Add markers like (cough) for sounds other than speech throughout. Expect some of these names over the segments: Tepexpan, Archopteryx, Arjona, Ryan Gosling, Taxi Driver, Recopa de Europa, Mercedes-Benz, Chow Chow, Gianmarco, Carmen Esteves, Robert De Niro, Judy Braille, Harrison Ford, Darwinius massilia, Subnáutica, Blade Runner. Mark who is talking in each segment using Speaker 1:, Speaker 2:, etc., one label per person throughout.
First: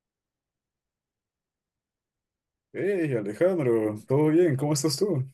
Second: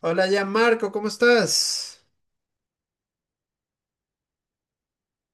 Speaker 1: Hola ya Marco, ¿cómo estás?
Speaker 2: Hey Alejandro, ¿todo bien? ¿Cómo estás tú?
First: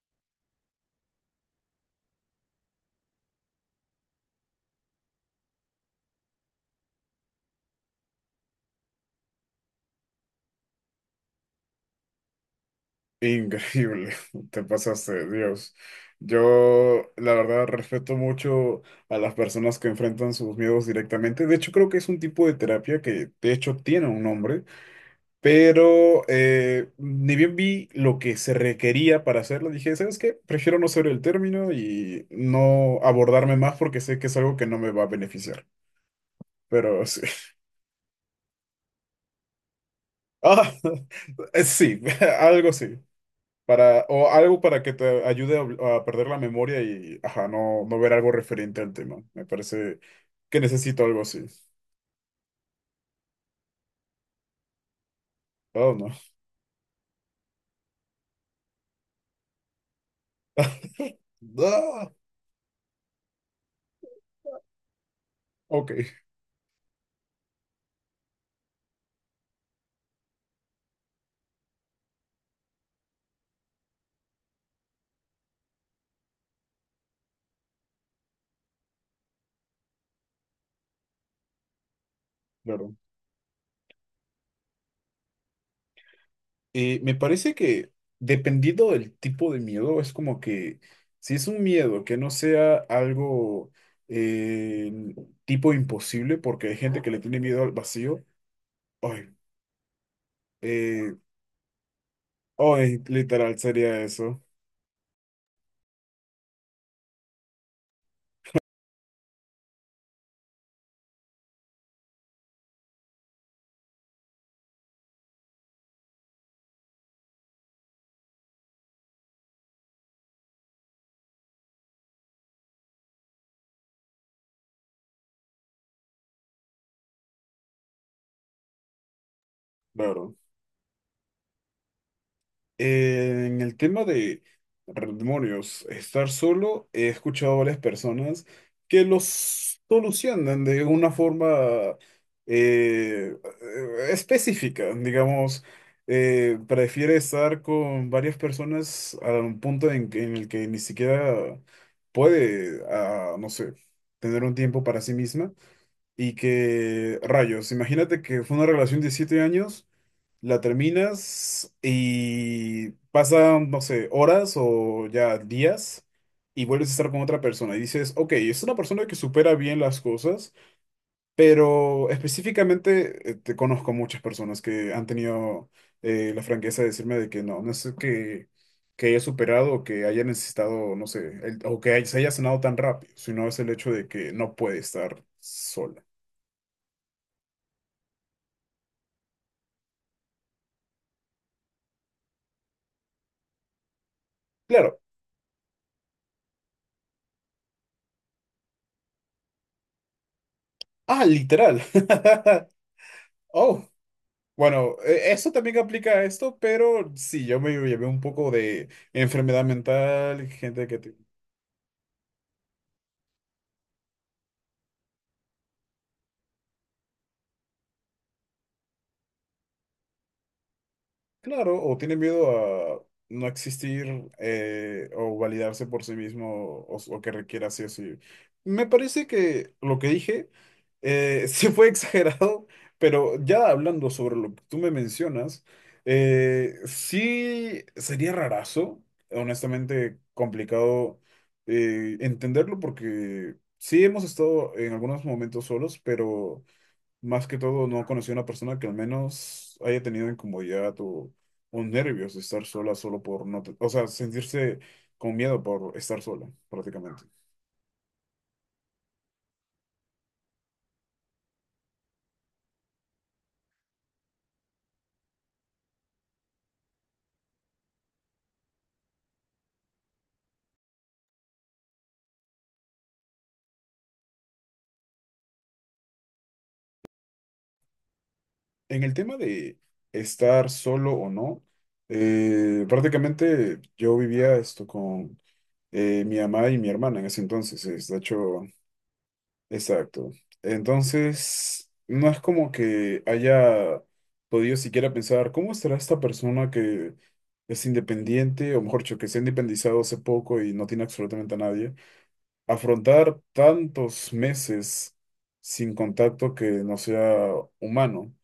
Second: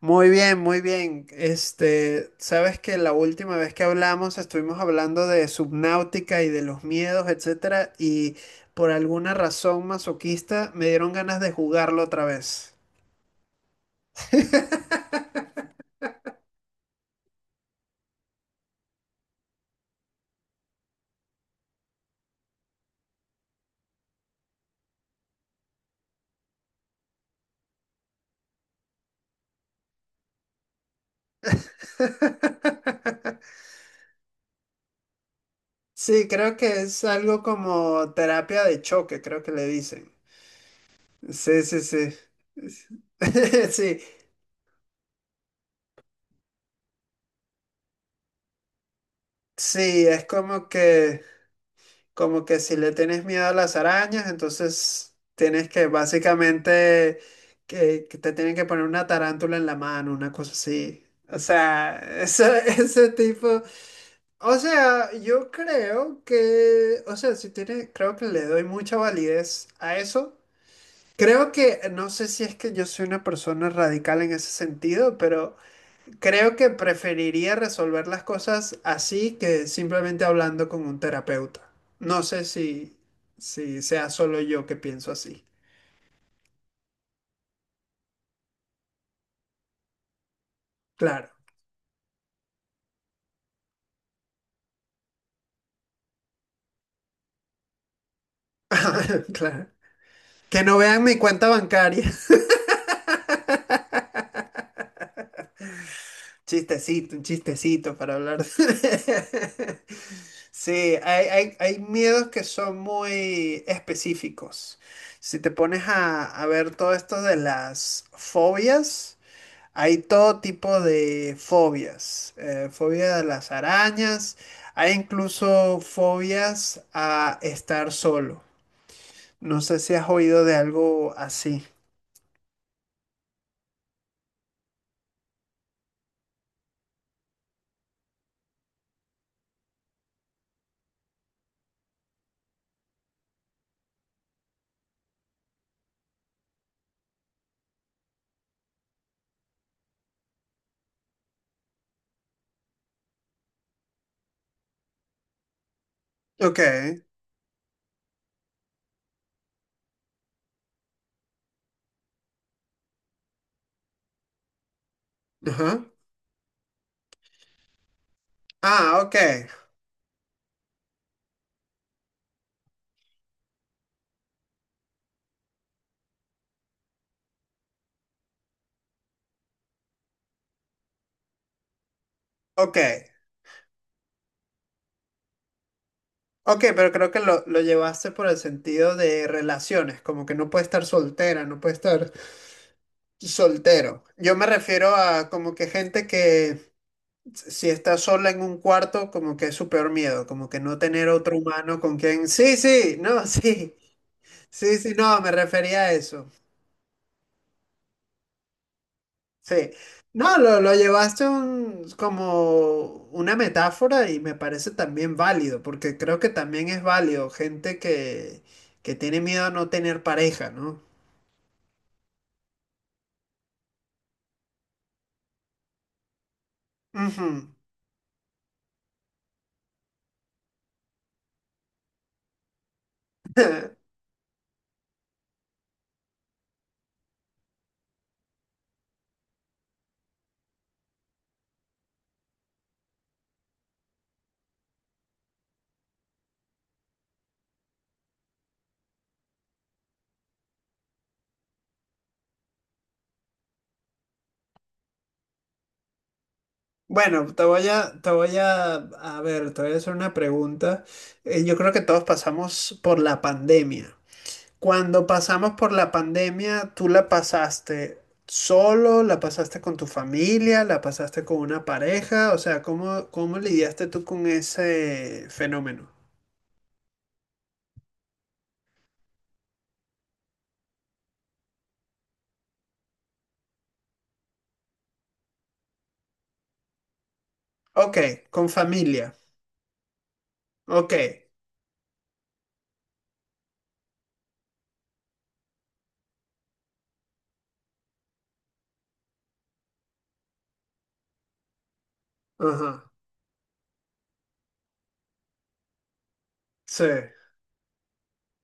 Speaker 1: Muy bien, muy bien. Sabes que la última vez que hablamos estuvimos hablando de Subnáutica y de los miedos, etcétera, y por alguna razón masoquista me dieron ganas de jugarlo otra vez.
Speaker 2: Increíble, (laughs) te
Speaker 1: (laughs)
Speaker 2: pasaste, Dios. Yo, la verdad, respeto mucho a las personas que enfrentan sus miedos directamente. De hecho, creo que es un tipo de terapia que, de hecho, tiene un nombre, pero ni bien vi lo que se requería para hacerlo. Dije, ¿sabes qué? Prefiero no saber el término y no abordarme más porque sé que es algo que no me va a beneficiar.
Speaker 1: Sí, creo que es
Speaker 2: Pero sí.
Speaker 1: algo
Speaker 2: (laughs)
Speaker 1: como terapia de choque, creo que le dicen.
Speaker 2: Ah,
Speaker 1: Sí,
Speaker 2: (laughs)
Speaker 1: sí,
Speaker 2: sí,
Speaker 1: sí.
Speaker 2: (laughs) algo sí.
Speaker 1: (laughs) Sí,
Speaker 2: Para, o algo para que te ayude a perder la memoria y ajá, no, no ver algo referente al tema. Me parece
Speaker 1: sí, es
Speaker 2: que
Speaker 1: como
Speaker 2: necesito algo
Speaker 1: que,
Speaker 2: así.
Speaker 1: como que si le tienes miedo a las arañas, entonces tienes que
Speaker 2: Oh, no.
Speaker 1: básicamente que te tienen que poner una tarántula en la mano, una cosa así.
Speaker 2: (laughs)
Speaker 1: O sea,
Speaker 2: Ah,
Speaker 1: ese, (laughs) ese tipo. O sea, yo
Speaker 2: ok,
Speaker 1: creo que, o sea, si tiene, creo que le doy mucha validez a eso. Creo que, no sé si es que yo soy una persona radical en ese sentido, pero creo que preferiría resolver las cosas así que simplemente hablando con un terapeuta. No sé
Speaker 2: claro.
Speaker 1: si, si sea solo yo que pienso así.
Speaker 2: Me parece que dependiendo del tipo de miedo, es como que
Speaker 1: Claro,
Speaker 2: si es un miedo que no sea algo eh, tipo imposible, porque hay gente que le tiene miedo al vacío,
Speaker 1: (laughs)
Speaker 2: hoy,
Speaker 1: claro. Que no vean
Speaker 2: eh,
Speaker 1: mi cuenta bancaria. (laughs)
Speaker 2: ay, literal sería eso.
Speaker 1: Chistecito, un chistecito para hablar. (laughs) Sí, hay miedos que son muy específicos. Si te pones a ver todo esto de las fobias. Hay todo tipo de fobias, fobia a las arañas, hay incluso fobias a estar solo. No sé si has
Speaker 2: Claro.
Speaker 1: oído de algo así.
Speaker 2: En el tema de demonios, estar solo, he escuchado a varias personas que los solucionan de una forma eh, específica, digamos, prefiere estar con varias personas a un punto en, en el que ni siquiera puede, ah, no sé, tener un tiempo para sí misma y
Speaker 1: Ok,
Speaker 2: que, rayos, imagínate que fue una relación de 7 años. La terminas y pasan, no sé, horas o ya
Speaker 1: ajá.
Speaker 2: días y vuelves a estar con otra persona y dices, ok, es una
Speaker 1: Ah,
Speaker 2: persona
Speaker 1: ok,
Speaker 2: que supera bien las cosas, pero específicamente te conozco muchas personas que han tenido la franqueza de decirme de que no, no es que haya superado o que haya necesitado, no sé, o que se haya sanado
Speaker 1: ok,
Speaker 2: tan rápido, sino es el hecho de que no puede estar sola.
Speaker 1: ok, pero creo que lo llevaste por el sentido de relaciones, como que no puede estar soltera, no puede estar soltero. Yo me refiero
Speaker 2: Claro.
Speaker 1: a como que gente que si está sola en un cuarto, como que es su peor miedo, como que no tener
Speaker 2: Ah,
Speaker 1: otro humano
Speaker 2: literal.
Speaker 1: con quien. Sí, sí, no, (laughs)
Speaker 2: (laughs)
Speaker 1: sí,
Speaker 2: oh.
Speaker 1: sí, sí,
Speaker 2: Bueno,
Speaker 1: no, me
Speaker 2: eso también
Speaker 1: refería a
Speaker 2: aplica a
Speaker 1: eso.
Speaker 2: esto, pero sí, yo me llevé un poco de enfermedad
Speaker 1: Sí. No,
Speaker 2: mental,
Speaker 1: lo
Speaker 2: gente que,
Speaker 1: llevaste un- como una metáfora y me parece también válido, porque creo que también es válido gente que tiene miedo a no tener pareja, ¿no?
Speaker 2: claro, o tiene miedo a no existir o validarse por sí mismo o que
Speaker 1: Ujú.
Speaker 2: requiera sí o sí. Me parece que lo que dije (laughs) sí fue exagerado, pero ya hablando sobre lo que tú me mencionas, sí sería rarazo, honestamente complicado entenderlo porque sí hemos estado en algunos momentos solos, pero... Más que todo, no conocí a una persona que al menos haya tenido incomodidad o nervios de estar sola solo por no, o sea, sentirse con miedo por estar sola, prácticamente.
Speaker 1: Bueno, te voy a, te voy a ver, te voy a hacer una pregunta. Yo creo que todos pasamos por la pandemia. Cuando pasamos por la pandemia, ¿tú la pasaste solo? ¿La pasaste con tu familia? ¿La pasaste con una pareja? O sea, ¿cómo, cómo lidiaste tú con ese fenómeno?
Speaker 2: En el tema de estar solo o no, prácticamente yo vivía esto con mi mamá y mi hermana en ese entonces.
Speaker 1: Ok,
Speaker 2: De
Speaker 1: con
Speaker 2: hecho,
Speaker 1: familia.
Speaker 2: exacto.
Speaker 1: Ok,
Speaker 2: Entonces, no es como que haya podido siquiera pensar, ¿cómo será esta persona que es independiente, o mejor dicho, que se ha independizado hace poco y no tiene absolutamente a nadie?
Speaker 1: ajá,
Speaker 2: Afrontar tantos meses sin contacto que
Speaker 1: sí,
Speaker 2: no sea humano.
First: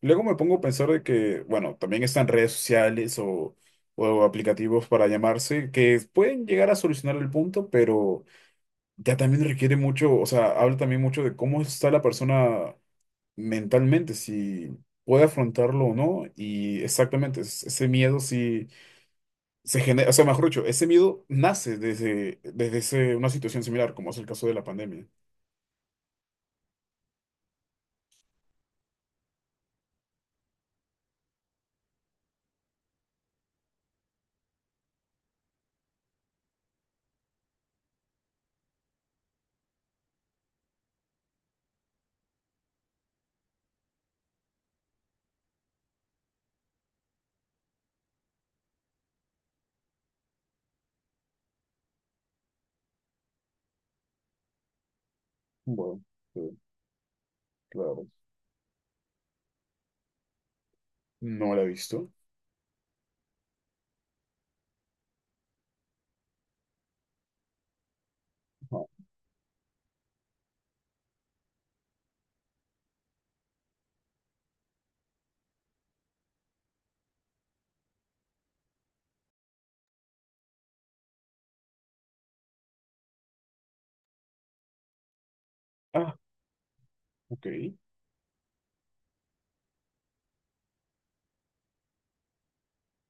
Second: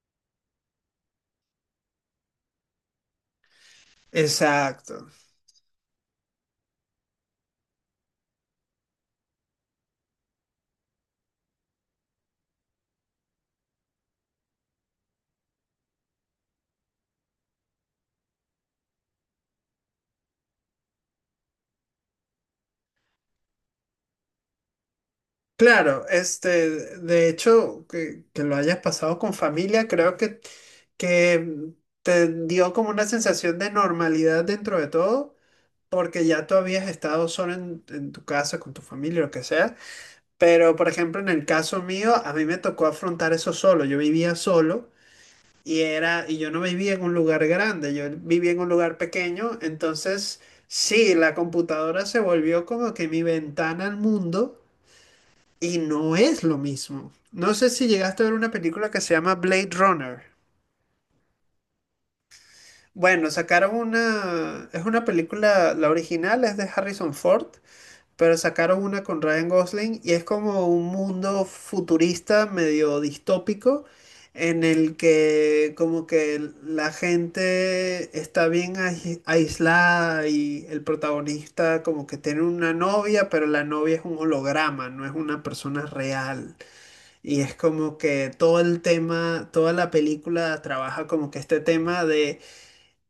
Speaker 2: Luego me pongo a pensar de que, bueno, también están redes sociales o aplicativos para
Speaker 1: exacto.
Speaker 2: llamarse que pueden llegar a solucionar el punto, pero ya también requiere mucho, o sea, habla también mucho de cómo está la persona mentalmente, si puede afrontarlo o no, y exactamente, ese miedo si se genera, o sea, mejor dicho, ese miedo nace desde una situación similar, como es el caso de la pandemia.
Speaker 1: Claro, este, de hecho, que lo hayas pasado con familia, creo que te dio como una sensación de normalidad dentro de todo, porque ya tú habías estado solo en tu casa, con tu familia, lo que sea. Pero, por ejemplo, en el caso mío, a mí me tocó afrontar eso solo. Yo vivía solo y era, y yo no vivía en un lugar grande, yo vivía en un lugar pequeño. Entonces, sí, la computadora se volvió como que mi ventana al mundo y
Speaker 2: Bueno,
Speaker 1: no es lo
Speaker 2: sí,
Speaker 1: mismo. No sé si
Speaker 2: claro.
Speaker 1: llegaste a ver una película que se llama Blade Runner.
Speaker 2: No la he visto.
Speaker 1: Bueno, sacaron una, es una película, la original es de Harrison Ford, pero sacaron
Speaker 2: No.
Speaker 1: una con Ryan Gosling y es como un mundo futurista medio distópico en el que como que la gente está bien ais- aislada y el protagonista como que tiene una novia, pero la novia es un holograma, no es una persona
Speaker 2: Ah,
Speaker 1: real. Y
Speaker 2: ok.
Speaker 1: es como que todo el tema, toda la película trabaja como que este tema de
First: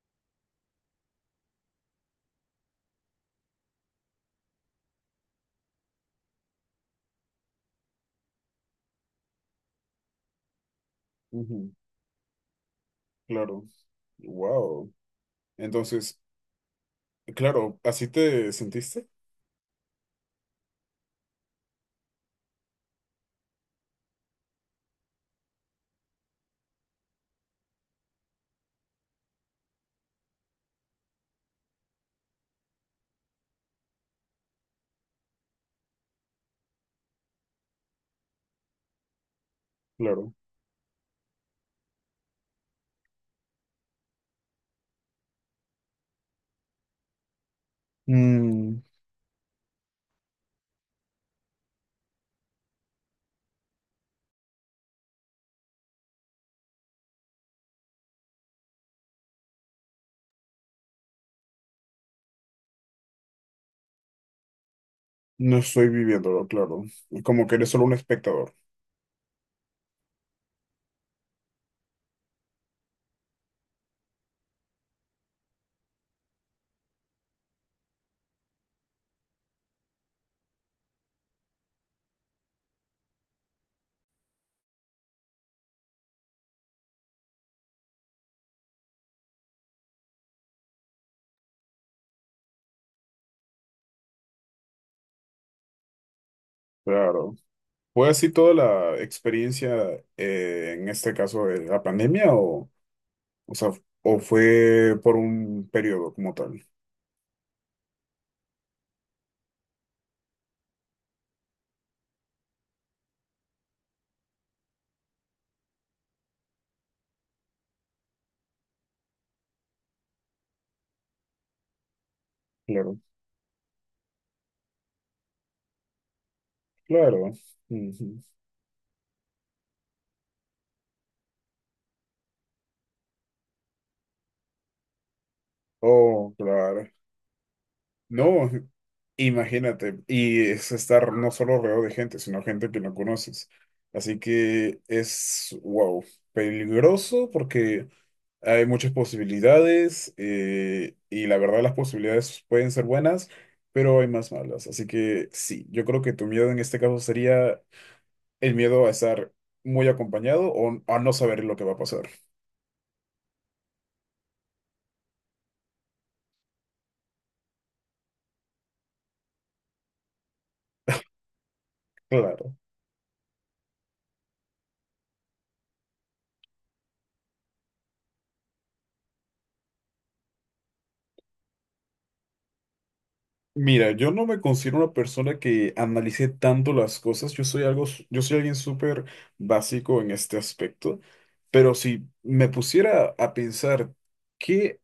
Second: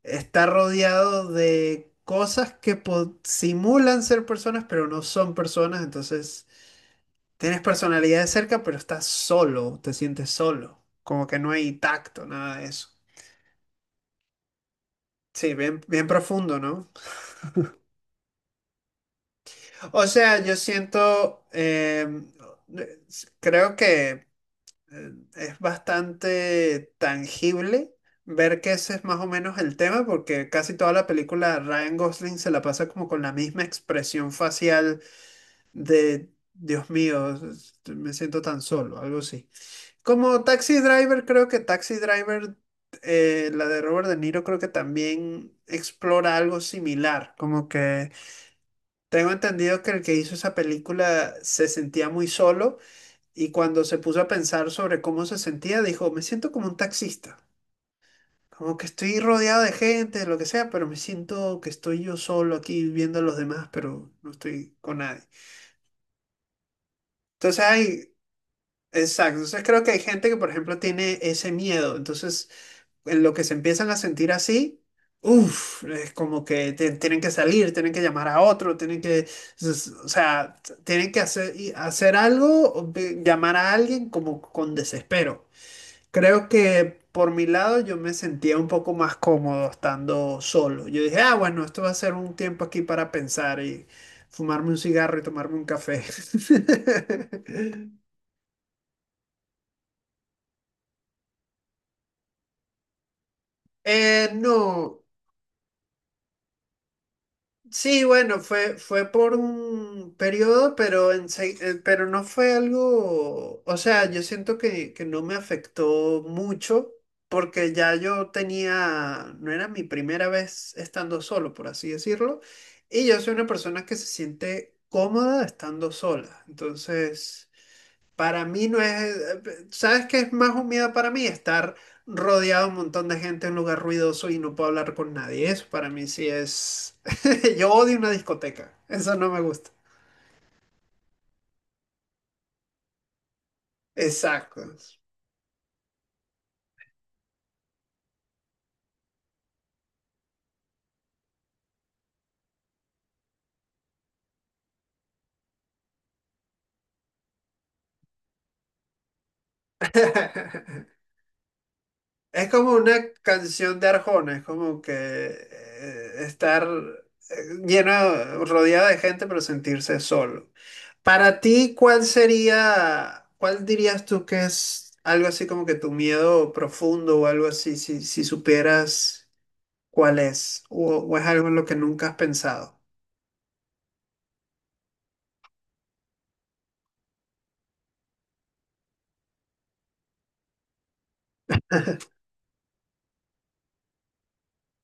Speaker 1: está rodeado de cosas que po- simulan ser personas, pero no son personas. Entonces, tienes personalidad de cerca, pero estás solo, te sientes solo. Como que no
Speaker 2: Ujú,
Speaker 1: hay tacto, nada de eso.
Speaker 2: claro. Wow.
Speaker 1: Sí, bien, bien
Speaker 2: Entonces,
Speaker 1: profundo, ¿no?
Speaker 2: claro, ¿así te sentiste?
Speaker 1: O sea, yo siento, creo que es bastante tangible ver que ese es más o menos el tema, porque casi toda la película Ryan Gosling se la pasa como con la misma expresión facial de Dios mío, es- este, me siento tan solo, algo así.
Speaker 2: Claro.
Speaker 1: Como Taxi Driver, creo que Taxi Driver, la de Robert De Niro, creo que también explora algo similar. Como que
Speaker 2: Mm.
Speaker 1: tengo entendido que el que hizo esa película se sentía muy solo y cuando se puso a pensar sobre cómo se sentía, dijo, me siento como un taxista. Como que estoy rodeado de gente, lo que sea, pero me siento que estoy yo solo aquí viendo a los demás, pero no estoy con nadie.
Speaker 2: No estoy viviéndolo, claro. Como que
Speaker 1: Entonces
Speaker 2: eres solo un
Speaker 1: hay,
Speaker 2: espectador,
Speaker 1: exacto, entonces creo que hay gente que, por ejemplo, tiene ese miedo, entonces en lo que se empiezan a sentir así, uff, es como que te- tienen que salir, tienen que llamar a otro, tienen que, s- o sea, t- tienen que hacer, y hacer algo, o ve- llamar a alguien como con desespero. Creo que por mi lado yo me sentía un poco más cómodo estando solo. Yo dije, ah, bueno, esto va a ser un tiempo aquí para pensar y fumarme un cigarro y tomarme un café.
Speaker 2: claro. ¿Fue
Speaker 1: (laughs)
Speaker 2: así toda la experiencia en este caso de la pandemia o sea, o fue
Speaker 1: No.
Speaker 2: por un periodo como tal?
Speaker 1: Sí, bueno, fue, fue por un periodo, pero, ense- pero no fue algo, o sea, yo siento que no me afectó mucho porque ya yo tenía, no era mi primera vez estando solo, por así decirlo,
Speaker 2: Claro,
Speaker 1: y yo soy una persona que se siente cómoda estando sola,
Speaker 2: claro.
Speaker 1: entonces...
Speaker 2: Ujú.
Speaker 1: Para mí no es, ¿sabes qué es más humillado para mí? Estar rodeado de un montón de gente en un lugar ruidoso y no puedo hablar con nadie. Eso para mí sí
Speaker 2: Oh, claro.
Speaker 1: es... (laughs) Yo odio una
Speaker 2: No,
Speaker 1: discoteca. Eso no me gusta.
Speaker 2: imagínate. Y es estar no solo rodeado de gente, sino gente que no conoces. Así
Speaker 1: Exacto.
Speaker 2: que es, wow, peligroso porque... Hay muchas posibilidades y la verdad las posibilidades pueden ser buenas, pero hay más malas. Así que sí, yo creo que tu miedo en este caso sería el miedo a estar muy acompañado o
Speaker 1: (laughs)
Speaker 2: a no saber lo que va a pasar.
Speaker 1: Es como una canción de Arjona, es como que estar eh, lleno, rodeado de gente, pero sentirse solo. Para ti, ¿cuál
Speaker 2: Claro.
Speaker 1: sería, cuál dirías tú que es algo así como que tu miedo profundo o algo así, si, si supieras cuál es, o es algo en lo que nunca has pensado?
Speaker 2: Mira, yo no me considero una persona que analice tanto las cosas. Yo soy algo, yo soy alguien súper básico en este aspecto. Pero si me pusiera a pensar qué.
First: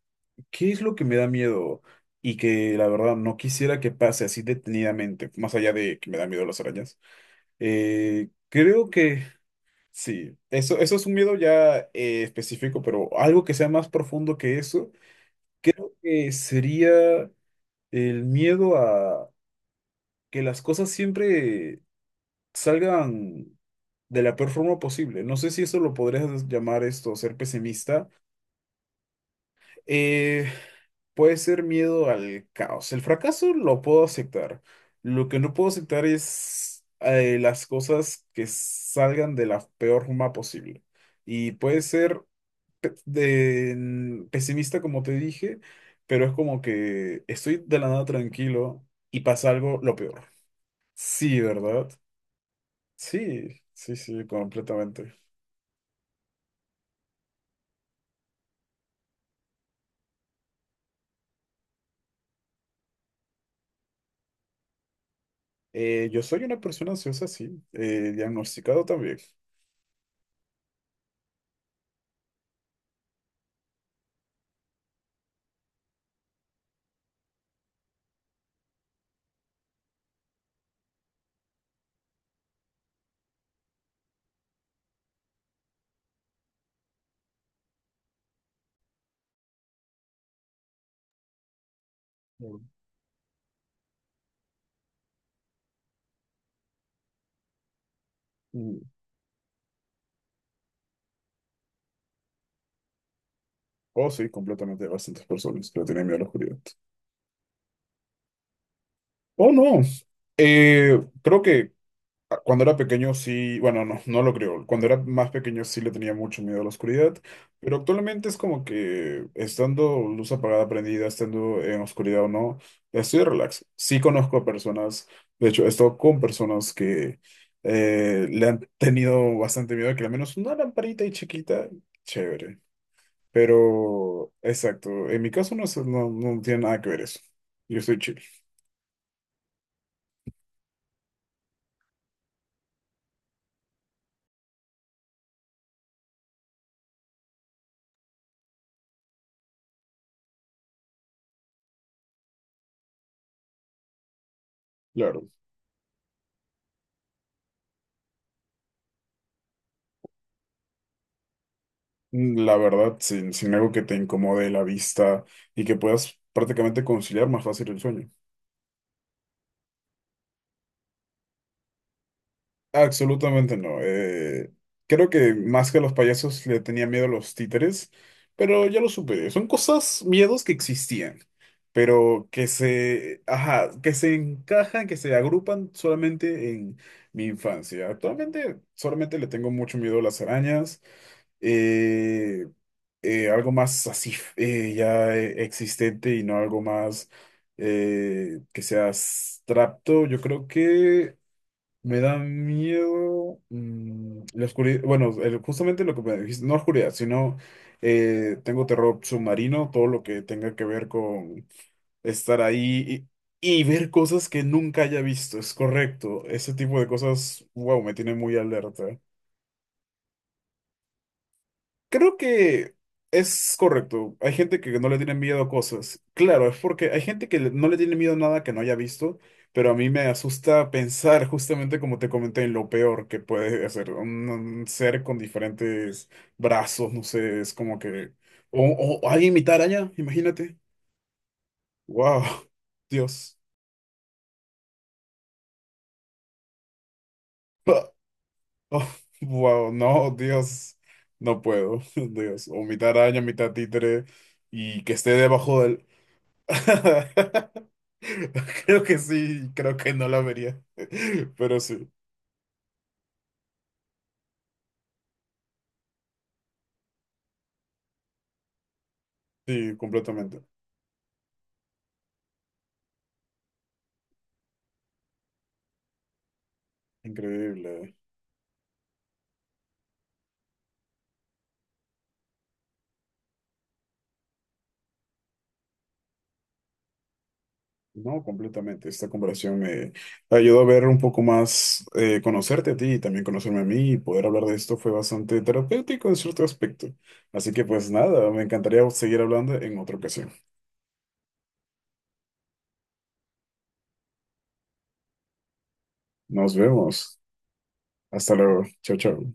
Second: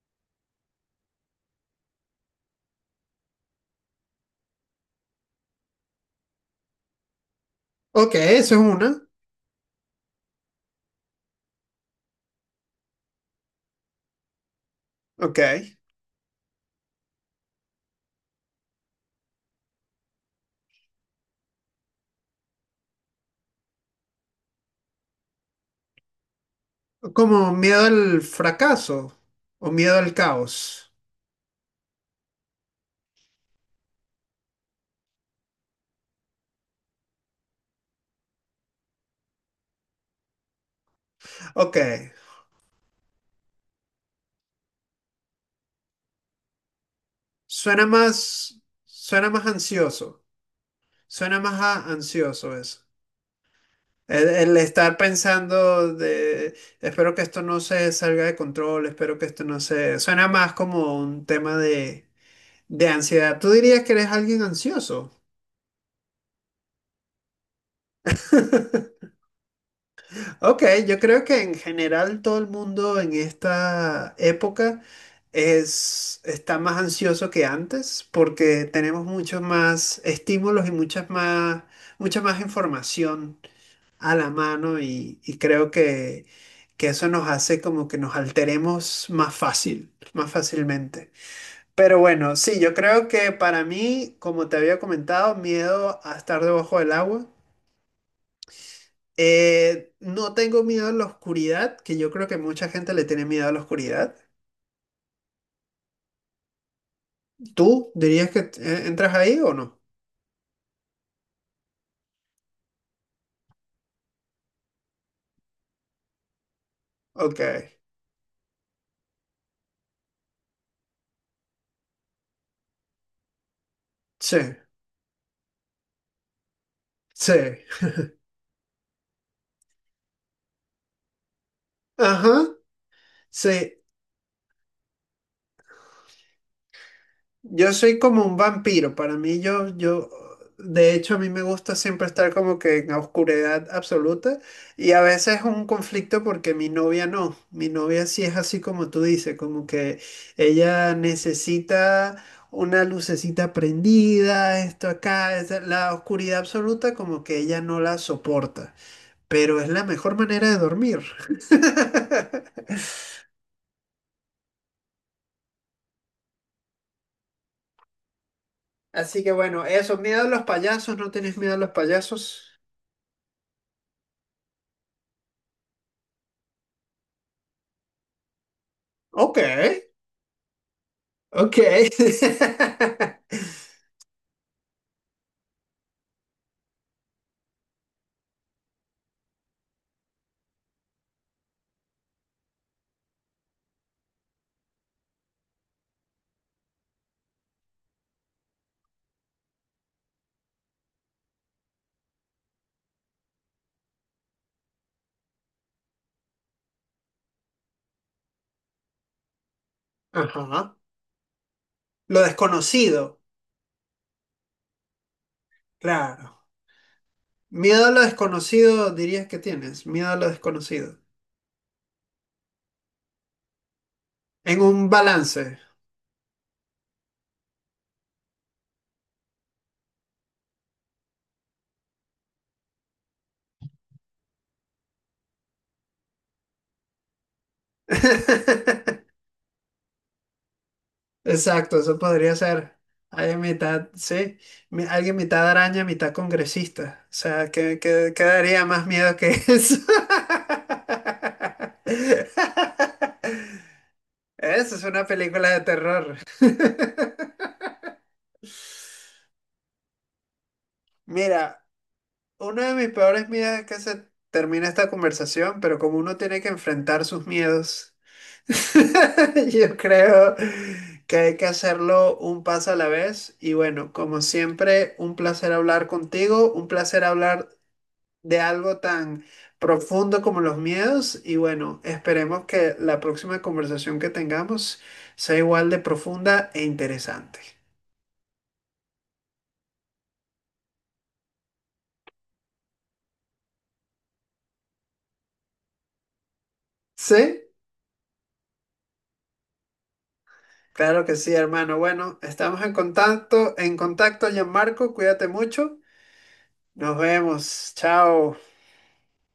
Speaker 2: ¿Qué es lo que me da miedo y que la verdad no quisiera que pase así detenidamente, más allá de que me da miedo las arañas?
Speaker 1: Ok, eso es
Speaker 2: Creo
Speaker 1: una.
Speaker 2: que sí, eso es un miedo ya específico, pero algo que sea más profundo que eso,
Speaker 1: Ok.
Speaker 2: creo que sería el miedo a que las cosas siempre salgan de la peor forma posible. No sé si eso lo podrías llamar esto, ser
Speaker 1: Como miedo
Speaker 2: pesimista.
Speaker 1: al fracaso o miedo al
Speaker 2: Eh,
Speaker 1: caos.
Speaker 2: puede ser miedo al caos. El fracaso lo puedo aceptar. Lo que no puedo aceptar es las cosas que salgan de la peor forma posible. Y
Speaker 1: Ok.
Speaker 2: puede ser pesimista, como te dije, pero es como que estoy de la nada tranquilo y
Speaker 1: Suena más
Speaker 2: pasa algo lo peor.
Speaker 1: ansioso, suena
Speaker 2: Sí,
Speaker 1: más
Speaker 2: ¿verdad?
Speaker 1: a- ansioso eso.
Speaker 2: Sí, sí, sí,
Speaker 1: El estar
Speaker 2: completamente.
Speaker 1: pensando de, espero que esto no se salga de control, espero que esto no se... Suena más como un tema de ansiedad. ¿Tú dirías que eres alguien ansioso?
Speaker 2: Yo soy una persona ansiosa, sí, diagnosticado
Speaker 1: (laughs)
Speaker 2: también.
Speaker 1: Ok, yo creo que en general todo el mundo en esta época es, está más ansioso que antes porque tenemos muchos más estímulos y muchas más, mucha más información a la mano y creo que eso nos hace como que nos alteremos más fácil, más fácilmente. Pero bueno, sí, yo creo que para mí, como te había comentado, miedo a estar debajo del agua.
Speaker 2: Mm.
Speaker 1: No tengo miedo a la oscuridad, que yo creo que mucha gente le tiene miedo a la
Speaker 2: Oh,
Speaker 1: oscuridad.
Speaker 2: sí, completamente. Hay bastantes personas que le tienen miedo a la oscuridad.
Speaker 1: ¿Tú dirías que entras ahí
Speaker 2: Oh,
Speaker 1: o no?
Speaker 2: no. Creo que cuando era pequeño sí, bueno, no, no lo creo. Cuando era más pequeño sí le tenía mucho miedo a la oscuridad,
Speaker 1: Ok,
Speaker 2: pero actualmente es como que estando luz apagada, prendida, estando en oscuridad o no, estoy relax. Sí
Speaker 1: sí,
Speaker 2: conozco a personas, de hecho, he estado con personas que
Speaker 1: sí.
Speaker 2: le han tenido bastante miedo, que al menos una lamparita y chiquita,
Speaker 1: Ajá,
Speaker 2: chévere.
Speaker 1: sí.
Speaker 2: Pero, exacto, en mi caso no, sé, no, no tiene nada que ver eso.
Speaker 1: Yo
Speaker 2: Yo soy
Speaker 1: soy
Speaker 2: chill,
Speaker 1: como un vampiro, para mí yo, yo, de hecho a mí me gusta siempre estar como que en la oscuridad absoluta y a veces es un conflicto porque mi novia no, mi novia sí es así como tú dices, como que ella necesita una lucecita prendida, esto
Speaker 2: claro.
Speaker 1: acá, es la oscuridad absoluta como que ella no la soporta, pero es la mejor manera de dormir. (laughs)
Speaker 2: La verdad, sin, sin algo que te incomode la vista y que puedas prácticamente conciliar más fácil el sueño.
Speaker 1: Así que bueno, eso, miedo a los payasos, ¿no tienes miedo a los payasos?
Speaker 2: Absolutamente no. Creo que más que a los payasos le tenía miedo a los títeres, pero ya lo superé.
Speaker 1: Ok.
Speaker 2: Son cosas, miedos que existían,
Speaker 1: Ok. (laughs)
Speaker 2: pero que se, ajá, que se encajan, que se agrupan solamente en mi infancia. Actualmente solamente le tengo mucho miedo a las arañas. eh, algo más así existente y no algo más que sea abstracto. Yo creo que me da miedo mm, la oscuridad. Bueno, justamente lo que me dijiste, no oscuridad, sino tengo terror submarino, todo lo que tenga que
Speaker 1: Ajá.
Speaker 2: ver con
Speaker 1: Lo
Speaker 2: estar ahí
Speaker 1: desconocido,
Speaker 2: y ver cosas que nunca haya visto, es correcto.
Speaker 1: claro.
Speaker 2: Ese tipo de cosas, wow,
Speaker 1: Miedo a
Speaker 2: me
Speaker 1: lo
Speaker 2: tiene muy alerta.
Speaker 1: desconocido dirías que tienes, miedo a lo desconocido.
Speaker 2: Creo que es correcto. Hay
Speaker 1: En
Speaker 2: gente que
Speaker 1: un
Speaker 2: no le tiene miedo
Speaker 1: balance.
Speaker 2: a cosas. Claro, es porque hay gente que no le tiene miedo a nada que no haya visto, pero a mí me asusta pensar justamente como te comenté en lo peor que puede hacer un ser con diferentes brazos, no sé, es como que... O, o
Speaker 1: (laughs)
Speaker 2: alguien mitad araña, imagínate.
Speaker 1: Exacto, eso podría
Speaker 2: Wow,
Speaker 1: ser.
Speaker 2: (laughs)
Speaker 1: Hay
Speaker 2: Dios.
Speaker 1: mitad, sí, mi- alguien mitad araña, mitad congresista. O sea, ¿qué,
Speaker 2: Pa-
Speaker 1: qué- qué daría más
Speaker 2: oh,
Speaker 1: miedo que
Speaker 2: wow,
Speaker 1: eso?
Speaker 2: no, Dios. No puedo,
Speaker 1: (laughs)
Speaker 2: (laughs) Dios. O mitad araña, mitad títere
Speaker 1: Esa es
Speaker 2: y que
Speaker 1: una
Speaker 2: esté
Speaker 1: película de
Speaker 2: debajo del...
Speaker 1: terror.
Speaker 2: (laughs)
Speaker 1: (laughs)
Speaker 2: Creo que sí, creo que no la vería. (laughs)
Speaker 1: Mira.
Speaker 2: Pero sí,
Speaker 1: Uno de mis peores miedos es que se termine esta conversación, pero como uno tiene que enfrentar sus miedos, (laughs) yo
Speaker 2: sí,
Speaker 1: creo
Speaker 2: completamente.
Speaker 1: que hay que hacerlo un paso a la vez. Y bueno, como siempre, un placer hablar contigo, un placer hablar
Speaker 2: Increíble.
Speaker 1: de algo tan profundo como los miedos. Y bueno, esperemos que la próxima conversación que tengamos sea igual de profunda e interesante.
Speaker 2: No, completamente. Esta conversación me ayudó a ver un poco más, conocerte a ti y también conocerme a mí y poder hablar de esto fue bastante terapéutico en cierto aspecto.
Speaker 1: ¿Sí?
Speaker 2: Así que pues nada, me encantaría seguir hablando en otra ocasión.
Speaker 1: Claro que sí, hermano. Bueno, estamos en contacto, Gianmarco. Cuídate mucho.
Speaker 2: Nos
Speaker 1: Nos
Speaker 2: vemos.
Speaker 1: vemos.
Speaker 2: Hasta
Speaker 1: Chao.
Speaker 2: luego. Chao, chao.